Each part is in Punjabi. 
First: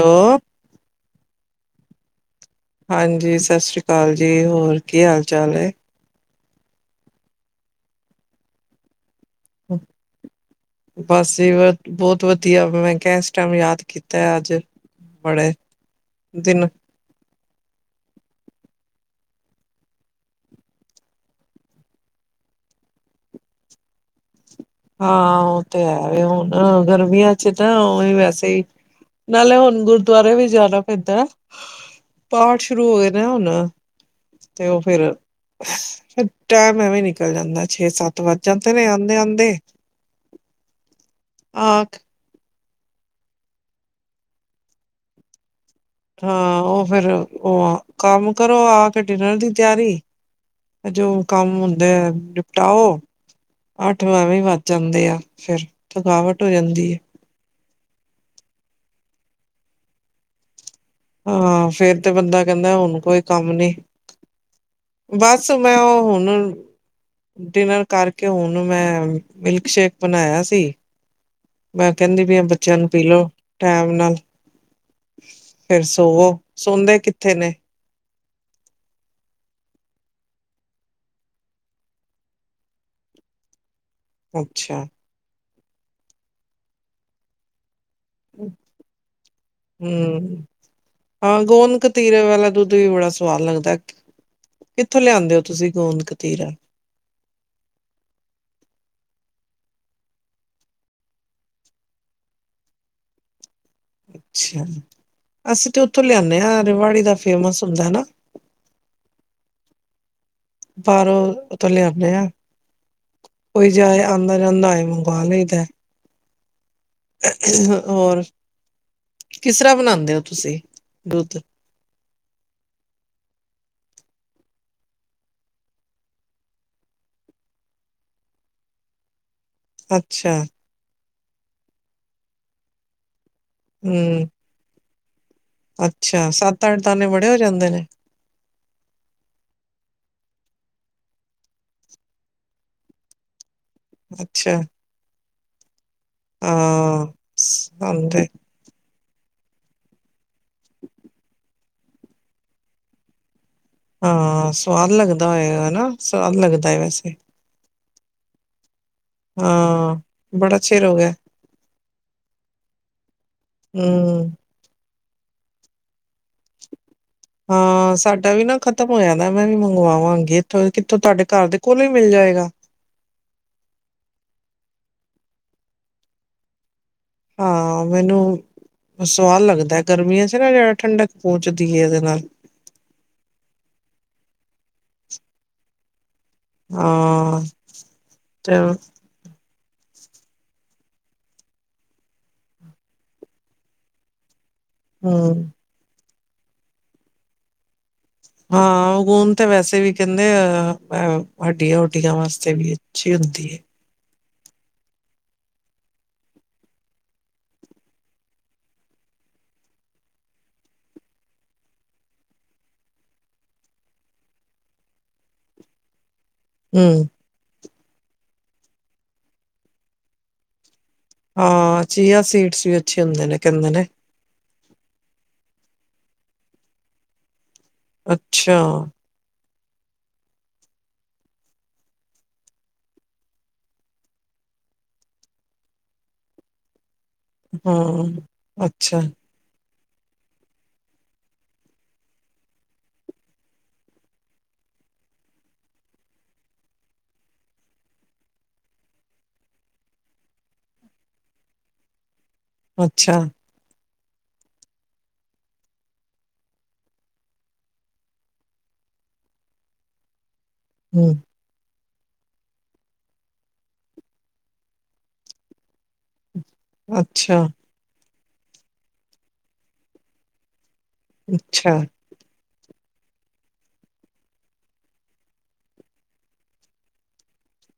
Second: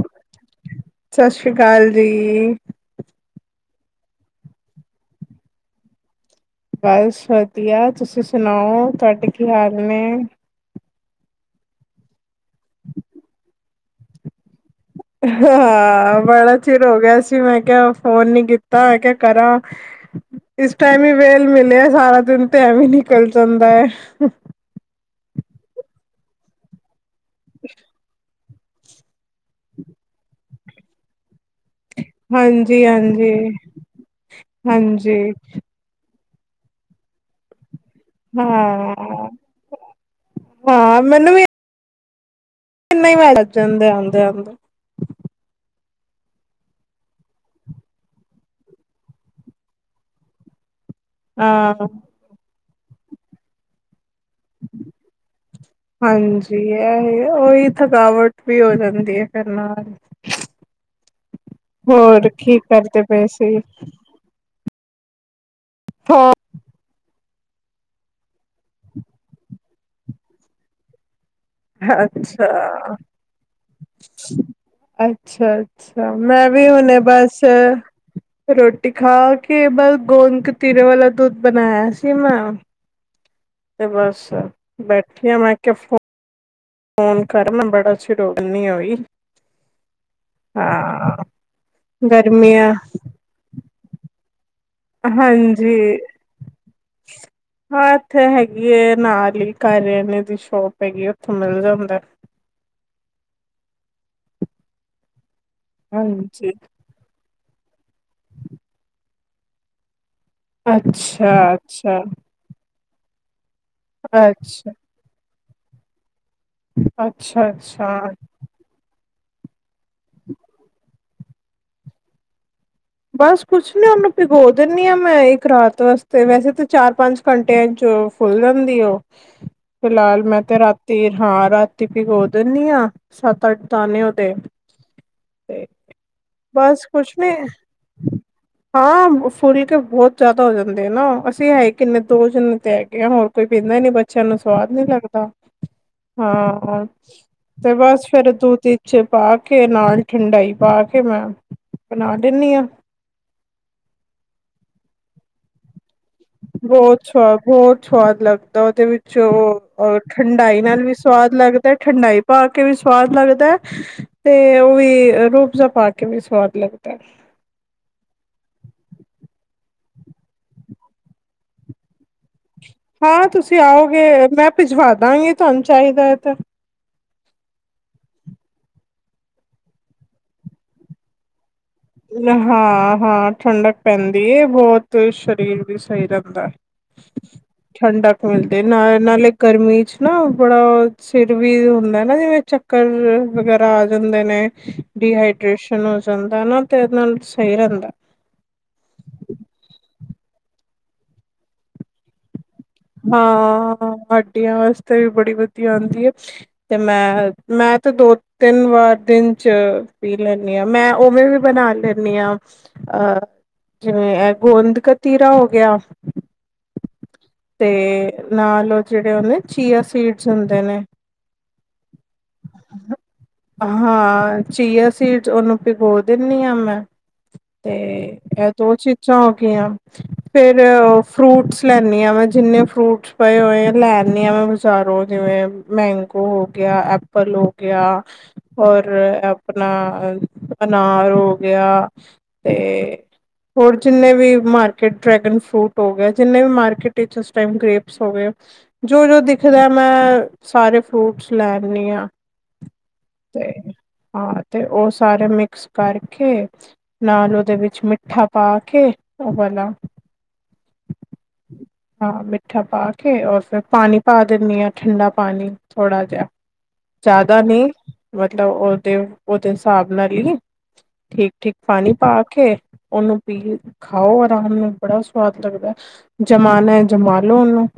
ਹੈਲੋ। ਸਤਿ ਸ੍ਰੀ ਅਕਾਲ ਜੀ। ਹਾਂਜੀ ਸਤਿ ਸ੍ਰੀ ਅਕਾਲ ਜੀ, ਹੋਰ ਕੀ ਹਾਲ ਚਾਲ ਹੈ। ਬਸ ਵਧੀਆ, ਤੁਸੀਂ ਸੁਣਾਓ ਤੁਹਾਡੇ ਕੀ ਹਾਲ ਨੇ। ਬਸ ਜੀ ਬ ਬਹੁਤ ਵਧੀਆ, ਮੈਂ ਕਿਹਾ ਇਸ ਟਾਈਮ ਯਾਦ ਕੀਤਾ ਅੱਜ। ਬੜੇ ਹਾਂ ਬੜਾ ਦਿਨ ਚਿਰ ਹੋ ਗਿਆ ਸੀ ਮੈਂ ਕਿਹਿਆ ਫੋਨ ਨੀ ਕੀਤਾ, ਮੈ ਕਿਹਾ ਕਰਾਂ ਇਸ ਟਾਈਮ ਹੀ ਵੇਲ ਮਿਲਿਆ ਸਾਰਾ ਦਿਨ ਤੇ ਐਵੇ ਹੀ ਨਿਕਲ ਜਾਂਦਾ ਹੈ। ਹਾਂ ਉਹ ਤੇ ਹੈ ਵੀ ਹੁਣ ਅਗਰ ਅੱਛੀ ਤਰਹ ਤਾਂ, ਔ ਹੀ ਵੈਸੇ ਵੀ - ਨਾਲੇ ਹੁਣ ਗੁਰਦੁਆਰੇ ਵੀ ਜਾਣਾ ਪੈਂਦਾ। ਪਾਠ ਹਾਂਜੀ ਸ਼ੁਰੂ ਹੋ ਗਏ ਨਾ ਹਾਂਜੀ ਹੁਣ ਤੇ ਉਹ ਫਿਰ ਹਾਂਜੀ ਟਾਈਮ ਐਵੇਂ ਨਿਕਲ ਜਾਂਦਾ। ਛੇ ਸੱਤ ਵੱਜ ਜਾਂ ਤੇ ਨੇ ਆਉਂਦੇ ਹਾਂ ਆਉਂਦੇ ਹਾਂ ਮੈਨੂੰ ਵੀ [unintelligible] ਕਿੰਨੇ ਵੱਜ ਜਾਂਦੇ, ਆਉਂਦੇ ਆਉਂਦੇ। ਹਾਂ ਉਹ ਫੇਰ ਉਹ ਕੰਮ ਕਰੋ ਆ ਕੇ ਡਿਨਰ ਦੀ ਤਿਆਰੀ ਜੋ ਕੰਮ ਹਾਂ ਹੁੰਦੇ ਆ ਟਾਔ ਅੱਠ ਐਵੇਂ ਵੱਜ ਜਾਂਦੇ ਆ ਫਿਰ ਥਕਾਵਟ ਹੋ ਹਾਂਜੀ ਜਾਂਦੀ ਹੈ ਇਹ ਹੀ ਔਹੀ ਥਕਾਵਟ ਵੀ ਹੋ ਜਾਂਦੀ ਹੈ। ਕਰਨਾਲ। ਹਾਂ, ਫੇਰ ਤੇ ਬੰਦਾ ਕਹਿੰਦਾ ਹੁਣ ਕੋਈ ਪਏ ਕੰਮ ਸੀ ਨੀ। ਬਸ। ਬੱਸ ਮੈਂ ਉਹ ਹੁਣ ਹਾਂ ਡਿਨਰ ਕਰਕੇ ਹੁਣ ਮੈਂ ਮਿਲਕਸ਼ੇਕ ਬਣਾਇਆ ਸੀ। ਮੈਂ ਕਹਿੰਦੀ ਵੀ ਅੱਛਾ, ਬੱਚਿਆਂ ਨੂੰ ਪੀ ਲਓ ਟੈਮ ਨਾਲ ਅੱਛਾ, ਫਿਰ ਅੱਛਾ ਸੋਵੋ ਮੈਂ ਵੀ ਸੌਦੇ ਹੁਣੇੇ ਕਿੱਥੇ ਬਸ ਨੇ ਰੋਟੀ ਖਾ ਕੇ ਬਸ ਗੋੰਦ ਕਤੀਰੇ ਵਾਲਾ ਦੁੱਧ ਬਣਾਇਆ ਸੀ ਮੈਂ ਤੇ ਬਸ ਅੱਛਾ ਬੈਠੀ ਆ ਮੈਂ ਫੋਨ ਕਰ ਨੰਬਰ ਹੂੰ, ਹਾਂ ਗੋਂਦ ਕਤੀਰੇ ਵਾਲਾ ਗਰਮੀਆਂ ਦੁੱਧ ਵੀ ਬੜਾ ਸਵਾਦ ਲੱਗਦਾ। ਕਿੱਥੋਂ ਲਿਆਂਦੇ ਹੋ ਤੁਸੀਂ ਹਾਂਜੀ, ਗੋਂਦ ਕਤੀਰਾ ਹਾਂ ਇੱਥੇ ਹੈਗੀ ਹੈ ਨਾਲ ਈ ਕਰਿਆਨੇ ਦੀ ਸ਼ੋਪ ਹੈਗੀ ਹੈ, ਉਥੋਂ ਮਿਲ ਜਾਂਦਾ ਅੱਛਾ, ਅਸੀਂ ਤੇ ਉੱਥੋਂ ਲਿਆਂਦੇ ਹਾਂਜੀ ਹਾਂ ਰਿਵਾੜੀ ਦਾ ਫੇਮਸ ਹੁੰਦਾ ਨਾ ਅੱਛਾ, ਬਾਹਰੋਂ ਉੱਥੋਂ ਅੱਛਾ ਲਿਆਦੇ ਹਾਂ ਕੋਈ ਜਾਏ ਆਉਂਦਾ ਜਾਂਦਾ ਆਏ ਮੰਗਵਾ ਲਈਦਾ। [unintelligible] ਅੱਛਾ-ਅੱਛਾ ਹੋਰ ਕਿਸ ਤਰ੍ਹਾਂ ਬਣਾਉਂਦੇ ਹੋ ਤੁਸੀਂ ਦੁੱਧ ਬਸ ਕੁਛ ਨੀ ਉਹਨੂੰ ਭਿਗੋ ਦਿੰਨੀ ਆ ਮੈਂ ਇੱਕ ਰਾਤ ਵਾਸਤੇ ਵੈਸੇ ਤਾਂ ਚਾਰ ਪੰਜ ਘੰਟਿਆਂ ਚ ਫੁੱਲ ਜਾਂਦੀ ਉਹ ਫਿਲਹਾਲ ਅੱਛਾ ਮੈਂ ਤੇ ਰਾਤੀ ਹਾਂ ਰਾਤੀ ਭਿਗੋ ਦੇਨੀ ਆ ਸੱਤ ਅੱਠ ਦਾਨੇ ਹਮ ਉਹਦੇ ਤੇ ਅੱਛਾ ਸੱਤ ਅੱਠ ਬਸ ਦਾਨੇ ਕੁਛ ਬੜੇ ਨੀ ਹੋ ਜਾਂਦੇ ਨੇ ਹਾਂ, ਫੁਲ ਕੇ ਬਹੁਤ ਜ਼ਿਆਦਾ ਹੋ ਜਾਂਦੇ। ਨਾ ਅਸੀਂ ਹੈ ਕਿੰਨੇ ਦੋ ਜਣੇ ਤੇ ਹੈਗੇ ਆ ਹੋਰ ਕੋਈ ਪੀਂਦਾ ਨੀ ਬੱਚਿਆਂ ਨੂੰ ਅੱਛਾ ਸਵਾਦ ਨੀ ਲੱਗਦਾ। ਹਾਂ ਤੇ ਬਸ ਫੇਰ ਦੋ ਤਿਨ ਚੇ ਪਾ ਕੇ ਨਾਲ ਠੰਡਾਈ ਪਾ ਕੇ ਮੈਂ ਬਣਾ ਦਿੰਦੀ ਆਂ। [inaudible] ਹਾਂ, ਸਵਾਦ ਲੱਗਦਾ ਹੋਏਗਾ ਨਾ। ਸਵਾਦ ਲੱਗਦਾ ਹੈ ਬਹੁਤ ਵੈਸੇ ਸਵਾਦ,। ਹੋਰ ਸੁਵਾਦ ਲੱਗਦਾ, ਉਹਦੇ ਵਿੱਚ। ਹਾਂ ਜੋ ਬੜਾ ਠੰਡਾਈ ਨਾਲ ਚਿਰ ਵੀ ਹੋ ਗਿਆ ਸਵਾਦ ਲੱਗਦਾ, ਠੰਡਾਈ ਪਾ ਕੇ ਵੀ ਸਵਾਦ ਲੱਗਦੈ ਹਮ ਤੇ ਉਹ ਵੀ ਰੂਹ ਅਫਜਾ ਪਾ ਕੇ। ਵੀ ਸਵਾਦ ਲੱਗਦਾ ਹਾਂ, ਸਾਡਾ ਵੀ ਨਾ ਖਤਮ ਹੋ ਜਾਂਦਾ, ਮੈਂ ਵੀ ਮੰਗਵਾਵਾਂਗੀ ਇੱਥੋਂ ਕਿੱਥੋਂ, ਤੁਹਾਡੇ ਘਰ ਦੇ ਕੋਲ ਵੀ ਮਿਲ ਜਾਏਗਾ। ਹਾਂ, ਤੁਸੀਂ ਆਓਗੇ ਮੈਂ ਭਿਜਵਾਦਾਂਗੀ ਤੁਹਾਨੂੰ ਚਾਹੀਦਾ ਹੈ ਤੇ। ਹਾਂ, ਮੈਨੂੰ ਸਵਾਦ ਲੱਗਦਾ ਗਰਮੀਆਂ ਚ ਨਾ ਜਿਹੜਾ ਠੰਡਕ ਪ ਹਾਂ, ਹਾਂ ਠੰਡਕ ਪੈਂਦੀ ਹੈ। ਬਹੁਤ ਸਰੀਰ ਵੀ ਸਹੀ ਰ ਹ ਹਾਂ ਠੰਡਕ ਮਿਲਦੇ ਤੇ ਨਾਲ ਨਾਲੇ ਗਰਮੀ ਚ ਨਾ ਬੜਾ ਸਿਰ ਵੀ ਹੁੰਦਾ ਨਾ, ਜਿਵੇਂ ਚੱਕਰ ਵਗੈਰਾ ਆ ਜਾਂਦੇ ਨੇ। ਹਮ ਡੀਹਾਈਡ੍ਰੇਸ਼ਨ। ਸਤਾਨਤ ਤੇਰੇ ਨਾਲ ਸਹੀ ਰਹਿੰਦਾ। ਹਾਂ, ਉਗੂਨ ਤੇ ਵੈਸੇ ਵੀ ਕਹਿੰਦੇ ਆਂ, ਹਡੀੀਆਂਟੀਆਂ ਵਾਸਤੇ। ਵੀ ਅੱਛੀ ਹੁੰਦੀ ਹੈ ਹਾਂ। ਰੁਟੀਆਂ ਵਾਸਤੇ ਵੀ ਬੜੀ ਵਧੀਆ ਆਉਂਦੀ ਹੈ, ਤੇ ਮੈਂ ਮੈਂ ਤੇ ਦੋ ਤਿੰਨ ਵਾਰ ਦਿਨ ਚ ਪੀ ਲੈਂਦੀ ਆਂ, ਮੈਂ ਉਵੇਂ ਵੀ ਬਣਾ ਲੈਂਦੀ ਹਾਂ। ਅਹ ਜਿਵੇਂ ਗੋਂਦ ਕਤੀਰਾ ਹੋ ਗਿਆ। ਹਮ ਤੇ ਨਾਲ, ਉਹ ਜਿਹੜੇ ਉਹਦੇ ਚੀਆ ਸੀਡਸ ਹੁੰਦੇ ਨੇ। ਹਾਂ, ਚੀਆ ਸੀਟਸ ਵੀ ਅੱਛੇ ਹੁੰਦੇ ਨੇ ਕਹਿੰਦੇ ਨੇ। ਫੇਰ ਹੋਰ ਦਿੰਦੀ ਆ ਮੈਂ। ਤੇ ਇਹ ਅੱਛਾ ਦੋ ਚੀਜ਼ਾਂ। ਫਿਰ ਫਰੂਟਸ ਲੈਦੀ ਹਾਂ ਮੈਂ। ਜਿੰਨੇ ਫਰੂਟਸ ਪਏ ਹੋਏ, ਲੈਦੀ ਹਾਂ ਮੈਂ ਬਾਜ਼ਾਰੋਂ ਜਿਵੇਂ ਮੈਂਗੋ ਹੋ ਗਿਆ ਐਪ ਲ ਹੋ ਗਿਆ ਹਮ ਔਰ ਅੱਛਾ ਆਪ ਆਪਣਾ ਅਨਾਰ ਹੋ ਗਿਆ, ਤੇ ਹੋਰ ਜਿੰਨੇ ਵੀ ਮਾਰਕੀਟ ਡਰੈਗਨ ਫਰੂਟ ਹੋ ਗਿਆ, ਜਿੰਨੇ ਵੀ ਮਾਰਕੀਟ ਟਾਈਮ ਗ੍ਰੇਪਸ ਹੋ ਗਏ, ਜੋ ਜੋ ਦਿਖਦਾ ਮੈਂ ਸਾਰੇ ਫਰੂਟਸ ਲੈਨੀਂ ਹਾਂ। ਅੱਛਾ! ਤੇ ਹਾਂ, ਤੇ ਉਹ ਸਾਰੇ ਮਿਕਸ ਕਰਕੇ, ਨਾਲ ਉਹਦੇ ਵਿੱਚ ਮਿੱਠਾ ਪਾ ਕੇ, ਉਹ ਵਾਲਾ ਹਮ। ਹਾਂ ਮਿੱਠਾ ਪਾ ਕੇ, ਫਿਰ ਪਾਣੀ ਪਾ ਦਿੱਨੀ ਆਂ ਠੰਡਾ ਪਾਣੀ। ਥੋੜਾ ਜਿਹਾ, ਜ਼ਿਆਦਾ ਅੱਛਾ ਨਹੀਂ। ਮਤਲਬ ਉਹਦੇ, ਉਹਦੇ ਹਿਸਾਬ ਨਾਲ ਹੀ। ਠੀਕ, ਠੀਕ ਅੱਛਾ ਪਾਣੀ ਪਾ ਕੇ। ਉਹਨੂੰ ਪੀ ਖਾਓ, ਆਰਾਮ ਨਾਲ ਬੜਾ ਸਵਾਦ ਲੱਗਦਾ। ਮਾਨਾ ਹੈ ਜਮਾਨ ਖ ਲੋ ਉਹਨੂੰ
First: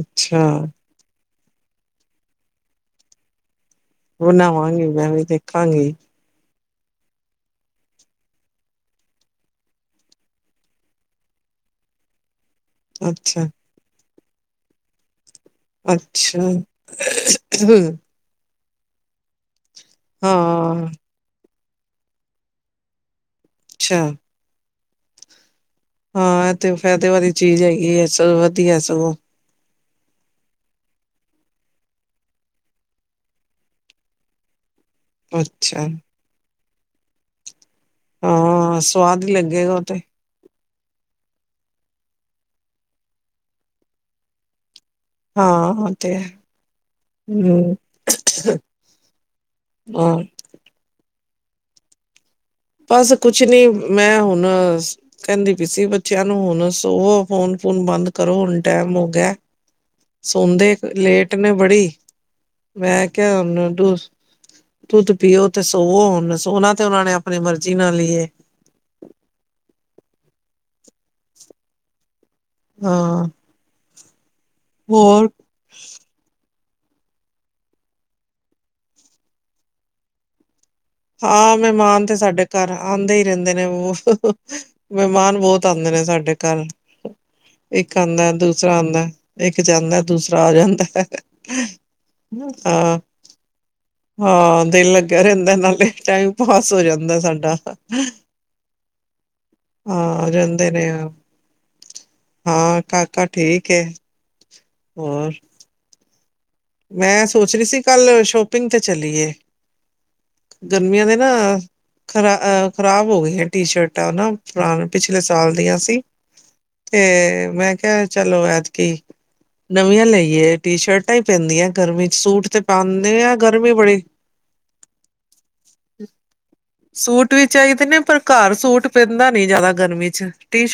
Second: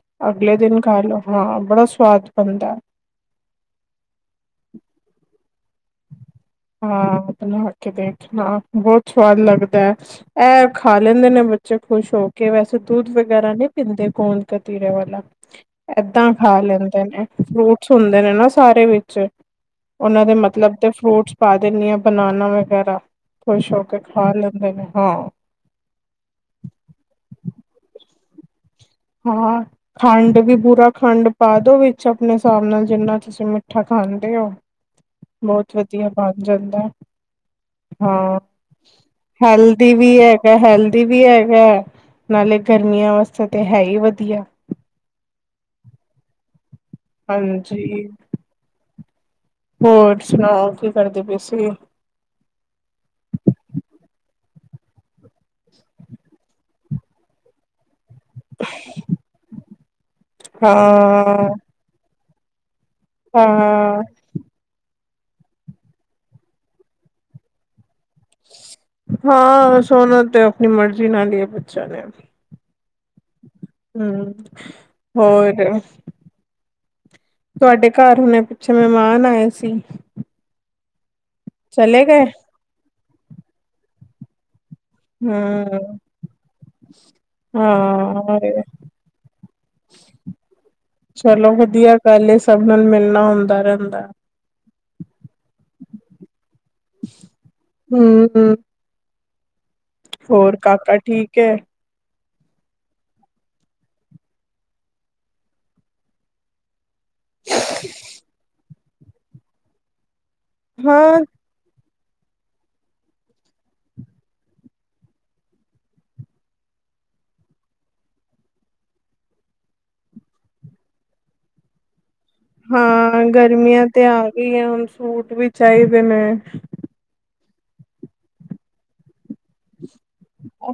ਅੱਛਾ ਅਗਲੇ ਦਿਨ ਖਾ ਲੋ ਹਾਂ ਬੜਾ ਸਵਾਦ ਬਣਦਾ ਖ਼ਾ ਗੇ ਹਾਂ ਬਣਾ ਕੇ ਦੇਖਣਾ ਬਹੁਤ ਸਵਾਦ ਲੱਗਦਾ ਹੈ ਇਹ ਖਾ ਲੈਂਦੇ ਨੇ ਬੱਚੇ ਖੁਸ਼ ਹੋ ਕੇ ਕੇ ਵੈਸੇ ਦੂਧ ਅੱਛਾ ਵਗੈਰਾ ਨਹੀਂ ਪੀਂਦੇ ਗੋਂਦਕਤੀਰੇ ਵਾਲਾ ਏਦਾਂ ਅੱਛਾ ਖਾ ਲੈਂਦੇ ਨੇ ਫਰੂਟਸ ਹੁੰਦੇ ਨੇ ਨਾ ਓ ਸਾਰੇ ਵਿੱਚ ਉਹਨਾਂ ਦੇ ਮਤਲਬ ਹਾਂ ਤੇ ਫਰੂਟਸ ਪਾਂ ਦੇਣੀ ਹੈ ਫਰੁਟ ਵਗੈਰਾ ਖੁਸ਼ ਹੋ ਕੇ ਅੱਛਾ ਖਾ ਲੈਂਦੇ ਨੇ। ਹਾਂ। ਹਾਂ ਇਹ ਤੇ ਫਾਇਦੇ ਵਾਲੀ ਚੀਜ਼ ਹੈਗੀ ਇਸ ਚ ਵਧੀਆ ਸਗੋਂ। ਹਾਂ ਖੰਡ ਵੀ ਭੁਰਾ ਖੰਡ ਪਾ ਦੋ ਵਿੱਚ ਆਪਣੇ ਹਿਸਾਬ ਨਾਲ ਜਿੰਨਾ ਤੁਸੀਂ ਮਿੱਠਾ ਖਾਂਦੇ ਹੋ। ਬੋਹੁਤ ਅੱਛਾ ਵਦੀਆ [inaudible] ਹਾਂ ਸਵਾਦ ਹੀ ਲੱਗੇਗਾ ਉਹ ਹੈਲਦੀ ਤੇ ਵੀ ਹੈਗਾ। ਹੈਲਥੀ ਵੀ ਹੈਗਾ ਹੈ ਨਾਲੇ ਗਰਮੀਆਂ ਵਾਸਤੇ ਤਾਂ ਹੈ ਹੀ ਵਧੀਆ। ਹਾਂ ਓ ਤੇ। ਹਾਂਜੀ [unintelligible] ਹਾਂ ਹੋਰ ਸੁਣਾਓ ਕੀ ਕਰਦੇ ਪਏ ਓ। ਛੇ। ਬਸ ਕੁਛ ਨੀ ਮੈਂ ਹੁਣ ਸ ਕਹਿੰਦੀ ਪਈ ਸੀ ਬੱਚਿਆਂ ਨੂੰ ਹੁਣ ਸੋਵੋ ਫੋਨ ਫੁਨ ਬੰਦ ਕਰੋ। ਕਰੋ ਹੁਣ ਟਾਈਮ ਹੋ ਗਿਆ ਹੈ। ਸੋਂਦੇ ਲੇਟ ਹਾਂ ਨੇ ਬੜੀ। ਮੈਂ ਕਿਹਾ ਹੁਣ ਦੁ ਹਾਂ ਦੁੱਧ ਪੀਓ ਤੇ ਸੋਵੋ ਹੁਣ ਸੋਣਾ ਤੇ ਉਹਨਾਂ ਨੇ ਆਪਣੀ ਮਰਜ਼ੀ ਨਾਲ ਹੈ। ਹਾਂ ਸੌਣਾ ਤੇ ਆਪਣੀ ਮਰਜ਼ੀ ਨਾਲ ਹੀ ਏ ਬੱਚਿਆਂ ਨੇ। ਹਾਂ। ਹਮ। ਹੋਰ। ਤੁਹਾਡੇ ਘਰ ਹੁਣੇ ਪਿੱਛੇ ਮਹਿਮਾਨ ਆਏ ਸੀ। ਹਾਂ ਚਲੇ ਮਹਿਮਾਨ ਤੇ ਗਏ ਸਾਡੇ ਘਰ ਆ ਆਉਂਦੇ ਹੀ ਰਹਿੰਦੇ ਨੇ ਉਹ ਹ ਹ। ਮਹਿਮਾਨ ਬਹੁਤ ਆਉਂਦੇ ਹਮ ਨੇ ਸਾਡੇ ਘਰ ਇੱਕ ਆਉਂਦਾ ਹਾਂ ਦੂਸਰਾ ਆਉਂਦਾ ਇੱਕ ਜਾਂਦਾ ਦੂਸਰਾ ਆ ਜਾਂਦਾ ਚਲੋ ਹ-ਹ-ਹ ਵਧੀਆ ਗੱਲ ਏ, ਸਭ ਨਾਲ ਹਾਂ, ਮਿਲਣਾ ਹੁੰਦਾ ਰਹਿੰਦਾ ਹਾਂ ਦਿਲ ਕਹਿ ਰਹਿੰਦਾ ਏ। ਟੈਮ ਪਾਸ ਹੋ ਜਾਂਦਾ ਸਾਡਾ ਹਮ ਹਾਂ ਹੋਰ ਰਹਿੰਦੇ ਨੇ ਕਾਕਾ ਠੀਕ ਐ ਹਾਂ, ਕਾਕਾ ਠੀਕ ਹੈ ਹੋਰ ਮੈਂ ਸੋਚ ਰਹੀ ਸੀ ਕੱਲ ਸ਼ੋਪਿੰਗ ਤੇ ਚਲੀਏ ਗਰਮੀਆਂ ਦੇ ਹਾਂ ਨਾ ਖਰਾ ਖ਼ਰਾਬ ਹੋ ਗਈਆਂ ਟੀ- ਸ਼ਰਟਾਂ ਨਾ ਪੁਰਾ ਪਿਛਲੇ ਸਾਲ ਦੀਆਂ ਸੀ ਤੇ ਮੈਂ ਕਿਹਾ ਚਲੋ ਐਤਕੀ ਨਵੀਆਂ ਲਈਏ ਟੀ- ਸ਼ਰਟਾਂ ਹੀ ਪੈਂਦੀਆਂ ਗਰਮੀ ਚ ਸੂਟ ਤੇ ਪਾਉਂਦੇ ਹਾਂ ਆ ਗਰਮੀ ਗਰਮੀਆਂ ਬੜੀ ਤੇ ਆ ਗਈਆਂ ਹੁਣ ਸੂਟ ਵੀ ਚਾਹੀਦੇ ਨੇ। ਸੂਟ ਵੀ ਚਾਹੀਦੇ ਨੇ ਪਰ ਘਰ ਸੂਟ ਪੇ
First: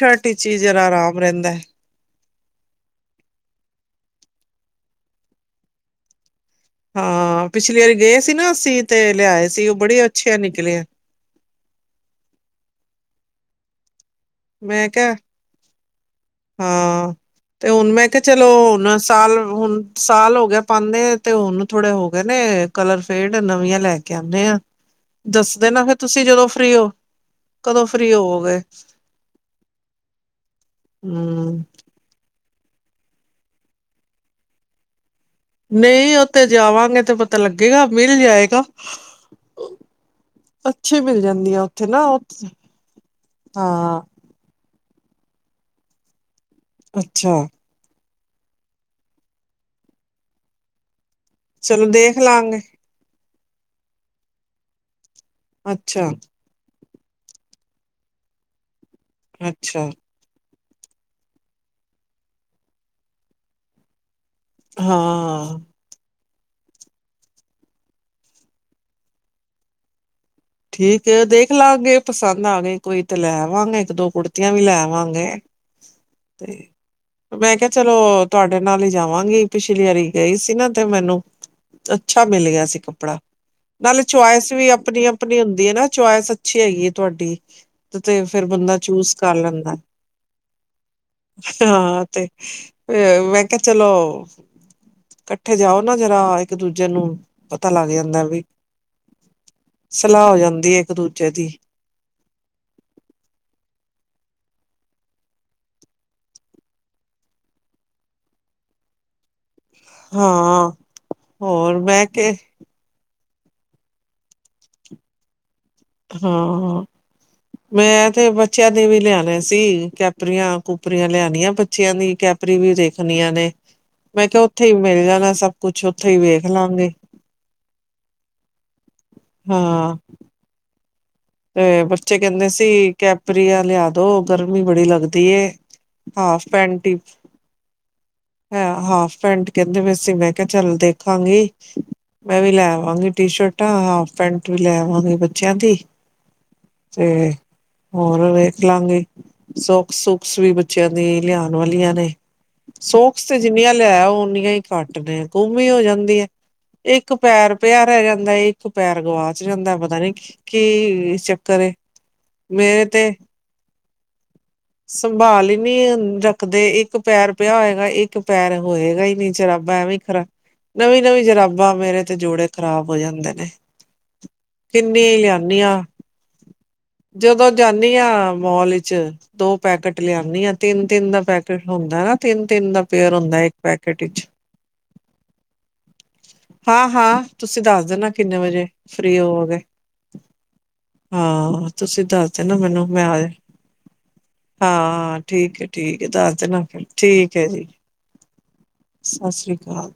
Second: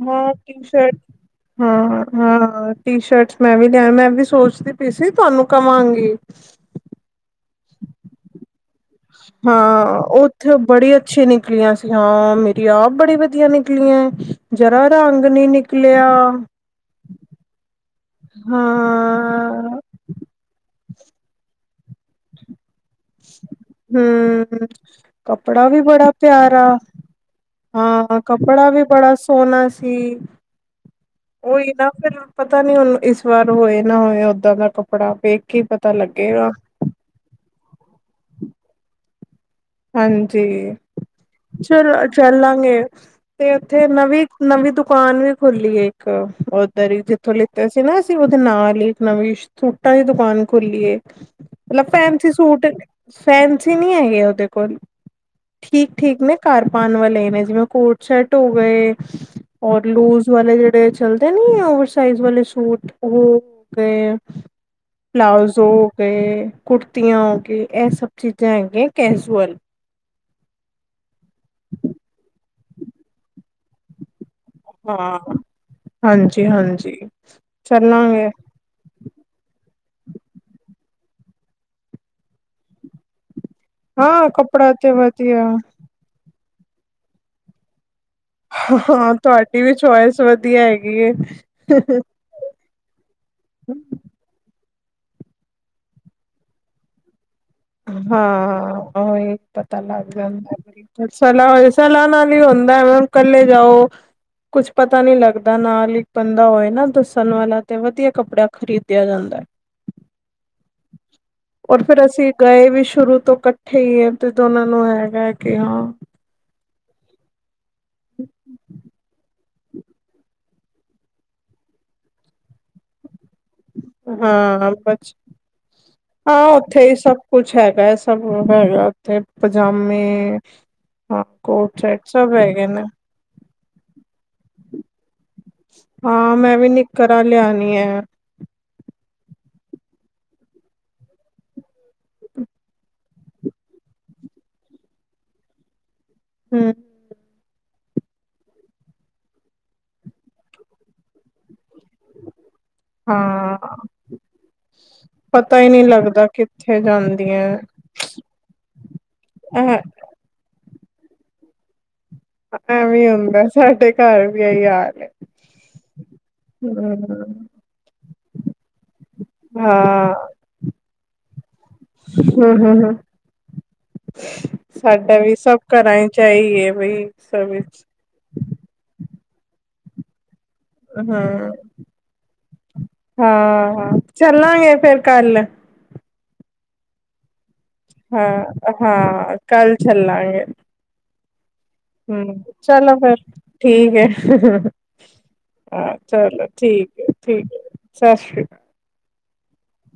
ਹਾਂ ਵਿਚ ਹੀ ਟੀ- ਜਰਾ ਸ਼ਰਟ ਆਰਾਮ ਰਹਿੰਦਾ ਹਾਂ ਹਾਂ ਟੀ- ਸ਼ਰਟਸ ਮੈਂ ਵੀ ਲਿਆ ਮੈਂ ਵੀ ਸੋਚ ਪੀ ਸੀ ਤੁਹਾਨੂੰ ਕਵਾਂਗੀ ਹਾਂ, ਪਿਛਲੀ ਵਾਰੀ ਗਏ ਸੀ ਨਾ ਅਸੀਂ ਤੇ ਲਿਆਏ ਸੀ ਉਹ ਹਾਂ, ਬੜੇ ਅੱਛੇ ਉੱਥੇ ਨਿਕਲੇ ਬੜੀ ਅੱਛੀ ਨਿਕਲੀਆਂ ਸੀ ਹਾਂ ਮੇਰੀ ਆਪ ਬੜੀ ਵਧੀਆ ਨਿਕ ਪੁੱਕਲੀਆਂ ਮੈਂ ਕਿਹਾ ਹਾਂ ਤੇ ਹੁਣ ਮੈਂ ਕਿਹਾ ਚਲੋ ਹੁਣ ਸਾਲ ਹਾਂ ਹੁਣ ਸਾਲ ਹੋ ਗਿਆ। ਪਾਂਦੇ ਆ ਤੇ ਉਹਨੂੰ ਥੋੜੇ ਹੋ ਗਏ ਨੇ ਕਲਰ ਫੇਡ ਨਵੀਆਂ ਲੈ ਕੇ ਆਂਦੇ ਆ ਹਮ ਕੱਪੜਾ ਦੱਸਦੇ ਵੀ ਨਾ ਫਿਰ ਬੜਾ ਤੁਸੀਂ ਜਦੋਂ ਪਿਆਰਾ ਫਰੀ ਹੋ। ਕਦੋਂ ਫਰੀ ਹੋਵੋਗੇ? ਸੋਨਾ ਸੀ। ਹੂੰ, ਉਹੀ ਨਾ ਫਿਰ ਪਤਾ ਨੀ ਹੁਣ ਇਸ ਵਾਰ ਹੋਏ ਨਾ ਹੋਏ, ਓਦਾਂ ਦਾ ਕੱਪੜਾ। ਵੇਖ ਕੇ ਪਤਾ ਨਹੀਂ ਉੱਥੇ ਲੱਗੇਗਾ ਜਾਵਾਂਗੇ ਤੇ ਪਤਾ ਲੱਗੇਗਾ। ਮਿਲ ਜਾਏਗਾ। ਹਾਂਜੀ, ਅੱਛੀ ਮਿਲ ਜਾਂਦੀ ਆ ਉੱਥੇ ਚਲ ਨਾ ਉੱਥੇ ਚੱਲਾਂਗੇ ਤੇ ਉੱਥੇ ਹਾਂ ਨਵੀਂ- ਨਵੀਂ ਦੁ ਦੁਕਾਨ ਵੀ ਖੁੱਲ੍ਹੀ ਹੈ ਇੱਕ ਓਧਰੀ ਅੱਛਾ ਜਿੱਥੋਂ ਲਿਤੇ ਸੀ ਨਾ ਉਹਦੇ ਨਾਲ ਹੀ ਇੱਕ ਨਵੀਂ ਸੂਟਾਂ ਦੀ ਦੁਕਾਨ ਖੁੱਲ੍ਹੀ ਏ ਮਤਲਬ ਚਲੋ ਦੇਖ ਫੈਂਨਸੀ ਲਾਂਗੇ ਸੂਟ ਫੈਨਸੀ ਨੀ ਹੈਗੇ ਉਹਦੇ ਕੋੱਲ ਠੀਕ ਅੱਛਾ ਠੀਕ ਮੈਂ ਕਰ ਪਾਨ ਵਾਲੇ ਨੇ ਜਿਵੇਂ ਕੋਟ ਸ਼ਰਟ ਹੋ ਗਏ ਔਰ ਅੱਛਾ ਲੂਜ ਵਾਲੇ ਜਿਹੜੇ ਚਲਦੇ ਨੀ ਓਵਰਸਾਈਜ਼ ਵਾਲੇ ਸੂਟ ਉਹ ਹੋ ਗਏ ਆ ਹਾਂ ਪਲਾਊਜ਼ੋ ਹੋ ਗਏ ਕੁਟੀਆ ਹੋ ਕੇ ਇਹ ਸਭ ਚੀਜ਼ਾਂ ਉਜਲ ਠੀਕ ਦੇਖ ਲਾਂਗੇ ਪਸੰਦ ਆ ਗਏ ਕੋਈ ਤ ਲੈ ਵਾਂਗ ਇੱਕ ਦੋ ਕੁੜਤ ਕਿਵੇਂ ਹਾਂ ਲੈਵਾਂਗੇ ਤੇ ਹਾਂਜੀ-ਹਾਂਜੀ ਮੈਂ ਕਿਹਾ ਚਲੋ ਚੱਲਾਂਗੇ ਤੁਹਾਡੇ ਨਾਲ ਹੀ ਆਵਾਂਗੀ ਪਿਛਲੀ ਵਾਰੀ ਗਈ ਸੀ ਨਾ ਤੇ ਮੈਨੂੰ ਅੱਛਾ ਮਿਲ ਗਿਆ ਸੀ ਕੱਪੜਾ ਨਾਲੇ ਹਾਂ ਚੁਆਇਸ ਵੀ ਕੱਪੜਾ ਤੇ ਆਪਣੀ ਆਪਣੀ ਵਧੀਆ ਹੁੰਦੀ ਹੈ ਨਾ ਚੋਇਸ ਪਿੱਛੇ ਆਈ ਤੁਹਾਡੀ ਤੇ ਫੇਰ ਬੰਦਾ ਹਾਂ ਚੂਸ ਕਰ ਤੁਹਾਡੀ ਵੀ ਲੈਂਦਾ ਚੋਇਸ ਵਧੀਆ ਹੈਗੀ ਹੈ ਹਾਂ ਤੇ [unintelligible] ਮੈਂ ਕਿਹਾ ਚਲੋ ਇਥੇ ਜਾਓ ਨਾ ਜਰਾ ਇੱਕ ਦੂਜੇ ਨੂੰ ਪਤਾ ਲੱਗ ਜਾਂਦਾ ਵੀ ਹਾਂ ਪਤਾ ਲੱਗ ਸਲਾਹ ਹੋ ਜਾਂਦੀ ਹੈ ਇੱਕ ਦੂਜੇ ਦੀ ਰਸਾਲਾ ਨਾਲ ਹੀ ਹੁੰਦਾ ਇਕੱਲੇ ਜਾਓ ਕੁਝ ਪਤਾ ਨਹੀਂ ਲੱਗਦਾ ਨਾਲ ਹੀ ਬੰਦਾ ਹੋਏ ਨਾ ਦੱਸਣ ਵਾਲਾ ਤੇ ਵਧੀਆ ਕੱਪੜਾ ਖਰੀਦਿਆ ਜਾਂਦਾ ਹਾਂ ਹੋਰ ਔਰ ਮੈਂ ਫਿਰ ਕਿ ਅਸੀਂ ਗਏ ਵੀ ਸ਼ੁਰੂ ਤੋਂ ਇਕੱਠੇ ਹੀ ਆ ਤੇ ਦੋਨਾਂ ਨੂੰ ਹੈਗਾ ਕਿ ਹਾਂ ਹਾਂ ਹਾਂ ਮੈਂ ਤੇ ਬੱਚਿਆਂ ਦੇ ਵੀ ਲਿਆਣਾ ਕੈਪਰੀ ਕੋਪਰੀਆਂ ਲਿਆਣੀਆਂ ਬੱਚਿਆਂ ਦੀ ਕੈਪਰੀ ਵੀ ਦੇਖਣੀਆਂ ਨੇ ਮੈਂ ਕਿਹਾ ਉੱਥੇ ਹੀ ਮਿਲ ਜਾਣਾ ਸਭ ਕੁਛ ਉੱਥੇ ਹੀ ਵੇਖ ਹਾਂ ਉਥੇ ਲਾਂਗੇ ਹੀ ਸਭ ਕੁਝ ਹੈਗਾ ਸਾਨੂੰ ਹੈਗਾ ਹਾਂ ਪਜਾਮੇ ਹਾਂ ਕੋਟ ਸੈਟ ਬੱਚੇ ਸਭ ਕਹਿੰਦੇ ਹੈਗੇ ਨੇ ਸੀ ਕੈਪਰੀ ਆ ਲਿਆ ਦੋ ਵੀ ਬੜੀ ਲੱਗਦੀ ਏ ਹਾਂ ਹਾਫ ਮੈਂ ਵੀ ਪੈਂਟ ਹੀ ਨਿਕਰ ਲਿਆਣੀ ਹੈ ਹੈ, ਹਾਫ ਪੈਂਟ ਕਹਿੰਦੇ ਵੈਸੀ ਮੈਂ ਕਿਹਾ ਚੱਲ ਦੇਖਾਂਗੀ ਮੈਂ ਵੀ ਲੈਵਾਂਗੀ ਟੀ ਸ਼ਰਟਾਂ ਹਾਫ ਪੈਂਟ ਵੀ ਲੈਵਾਂਗੀ ਬੱਚਿਆਂ ਦੀ ਹਮ ਇਹ ਹੁਣ ਵੇਖ ਲਾਂਗੇ ਸੋਕ ਸੂਕਸ ਵੀ ਬੱਚਿਆ ਦੀ ਲਿਆਣ ਵਾਲਿਆਂ ਨੇ ਸੋਖਸ ਤੇ ਜਿੰਨੀਆਂ ਹਾਂ ਲੈ ਉਓਨੀਆਂ ਹੀ ਘੱਟ ਨੇ ਪਤਾ ਗੁੰਮੀ ਹੀ ਹੋ ਨਹੀਂ ਜਾਂਦੀ ਲੱਗਦਾ ਹੈ। ਕਿੱਥੇ ਇੱਕ ਪੈਰ ਜਾਂਦੀਆਂ ਪਿਆ ਰਹਿ ਜਾਂਦਾ ਇੱਕ ਪੈਰ ਗਵਾਚ ਜਾਂਦਾ ਐ ਪਤਾ ਨੀ ਕੀ ਇਹ ਚੱਕ ਇਹ ਮੇਰੇ ਐਵੇਂ ਤੇ ਹੁੰਦਾ ਸਾਡੇ ਘਰ ਵੀ ਇਹੀ ਹਾਲ ਹੈ ਸੰਭਾਲ ਹੀ ਨੀ ਰੱਖਦੇ ਇੱਕ ਪੈਰ ਹਮ ਪਿਆ ਹੋਏਗਾ ਇੱਕ ਪੈਰ ਹੋਏਗਾ ਹੀ ਨੀ ਜਰਾਬਾਂ ਐਵੇਂ ਹਾਂ ਖਰਾ ਨਵੀਂ ਨਵੀਂ ਜਰਾਬਾਂ ਮੇਰੇ ਤੇ ਜੋੜੇ ਹਮ ਹਮ ਖ਼ਰਾਬ ਹਮ ਹੋ ਜਾਂਦੇ ਨੇ ਕਿੰਨੇ ਸਾਡਾ ਈ ਵੀ ਸਭ ਲਿਆਨੀ ਆ ਘਰਾਂ ਚ ਇਹੀ ਹੈ ਬਈ ਸਭ ਜਦੋਂ ਵਿੱਚ ਜਾਂਨੀ ਹਾਂ ਮੌਲ ਚ ਦੋ ਪੈਕੇਟ ਲਿਆਨੀ ਆ ਤਿੰਨ ਦਾ ਹਾਂ ਪੈਕੇਟ ਹੁੰਦਾ ਨਾ, ਤਿੰਨ ਤਿੰਨ ਦਾ ਪੇਅਰ ਹੁੰਦਾ ਇੱਕ ਹਾਂ ਹਾਂ ਪੈਕੇਟ ਵਿਚ ਚੱਲਾਂਗੇ ਫੇਰ ਕੱਲ ਹਾਂ ਹਾਂ ਹਮ ਹਮ ਹੋਵੋਗੇ ਕੱਲ ਚੱਲਾਂਗੇ ਹਾਂ ਤੁਸੀਂ ਦੱਸ ਹਮ ਦੇ ਨਾ ਮੈਨੂੰ ਚਲੋ ਮੈਂ ਫਿਰ ਆਜ ਠੀਕ ਹੈ ਹਾਂ ਠੀਕ ਹੈ ਠੀਕ ਹੈ ਦੱਸ ਦੇਣਾ ਫਿਰ ਠੀਕ ਹੈ ਜੀ ਸਸ ਸ੍ਰੀ ਕਾਲ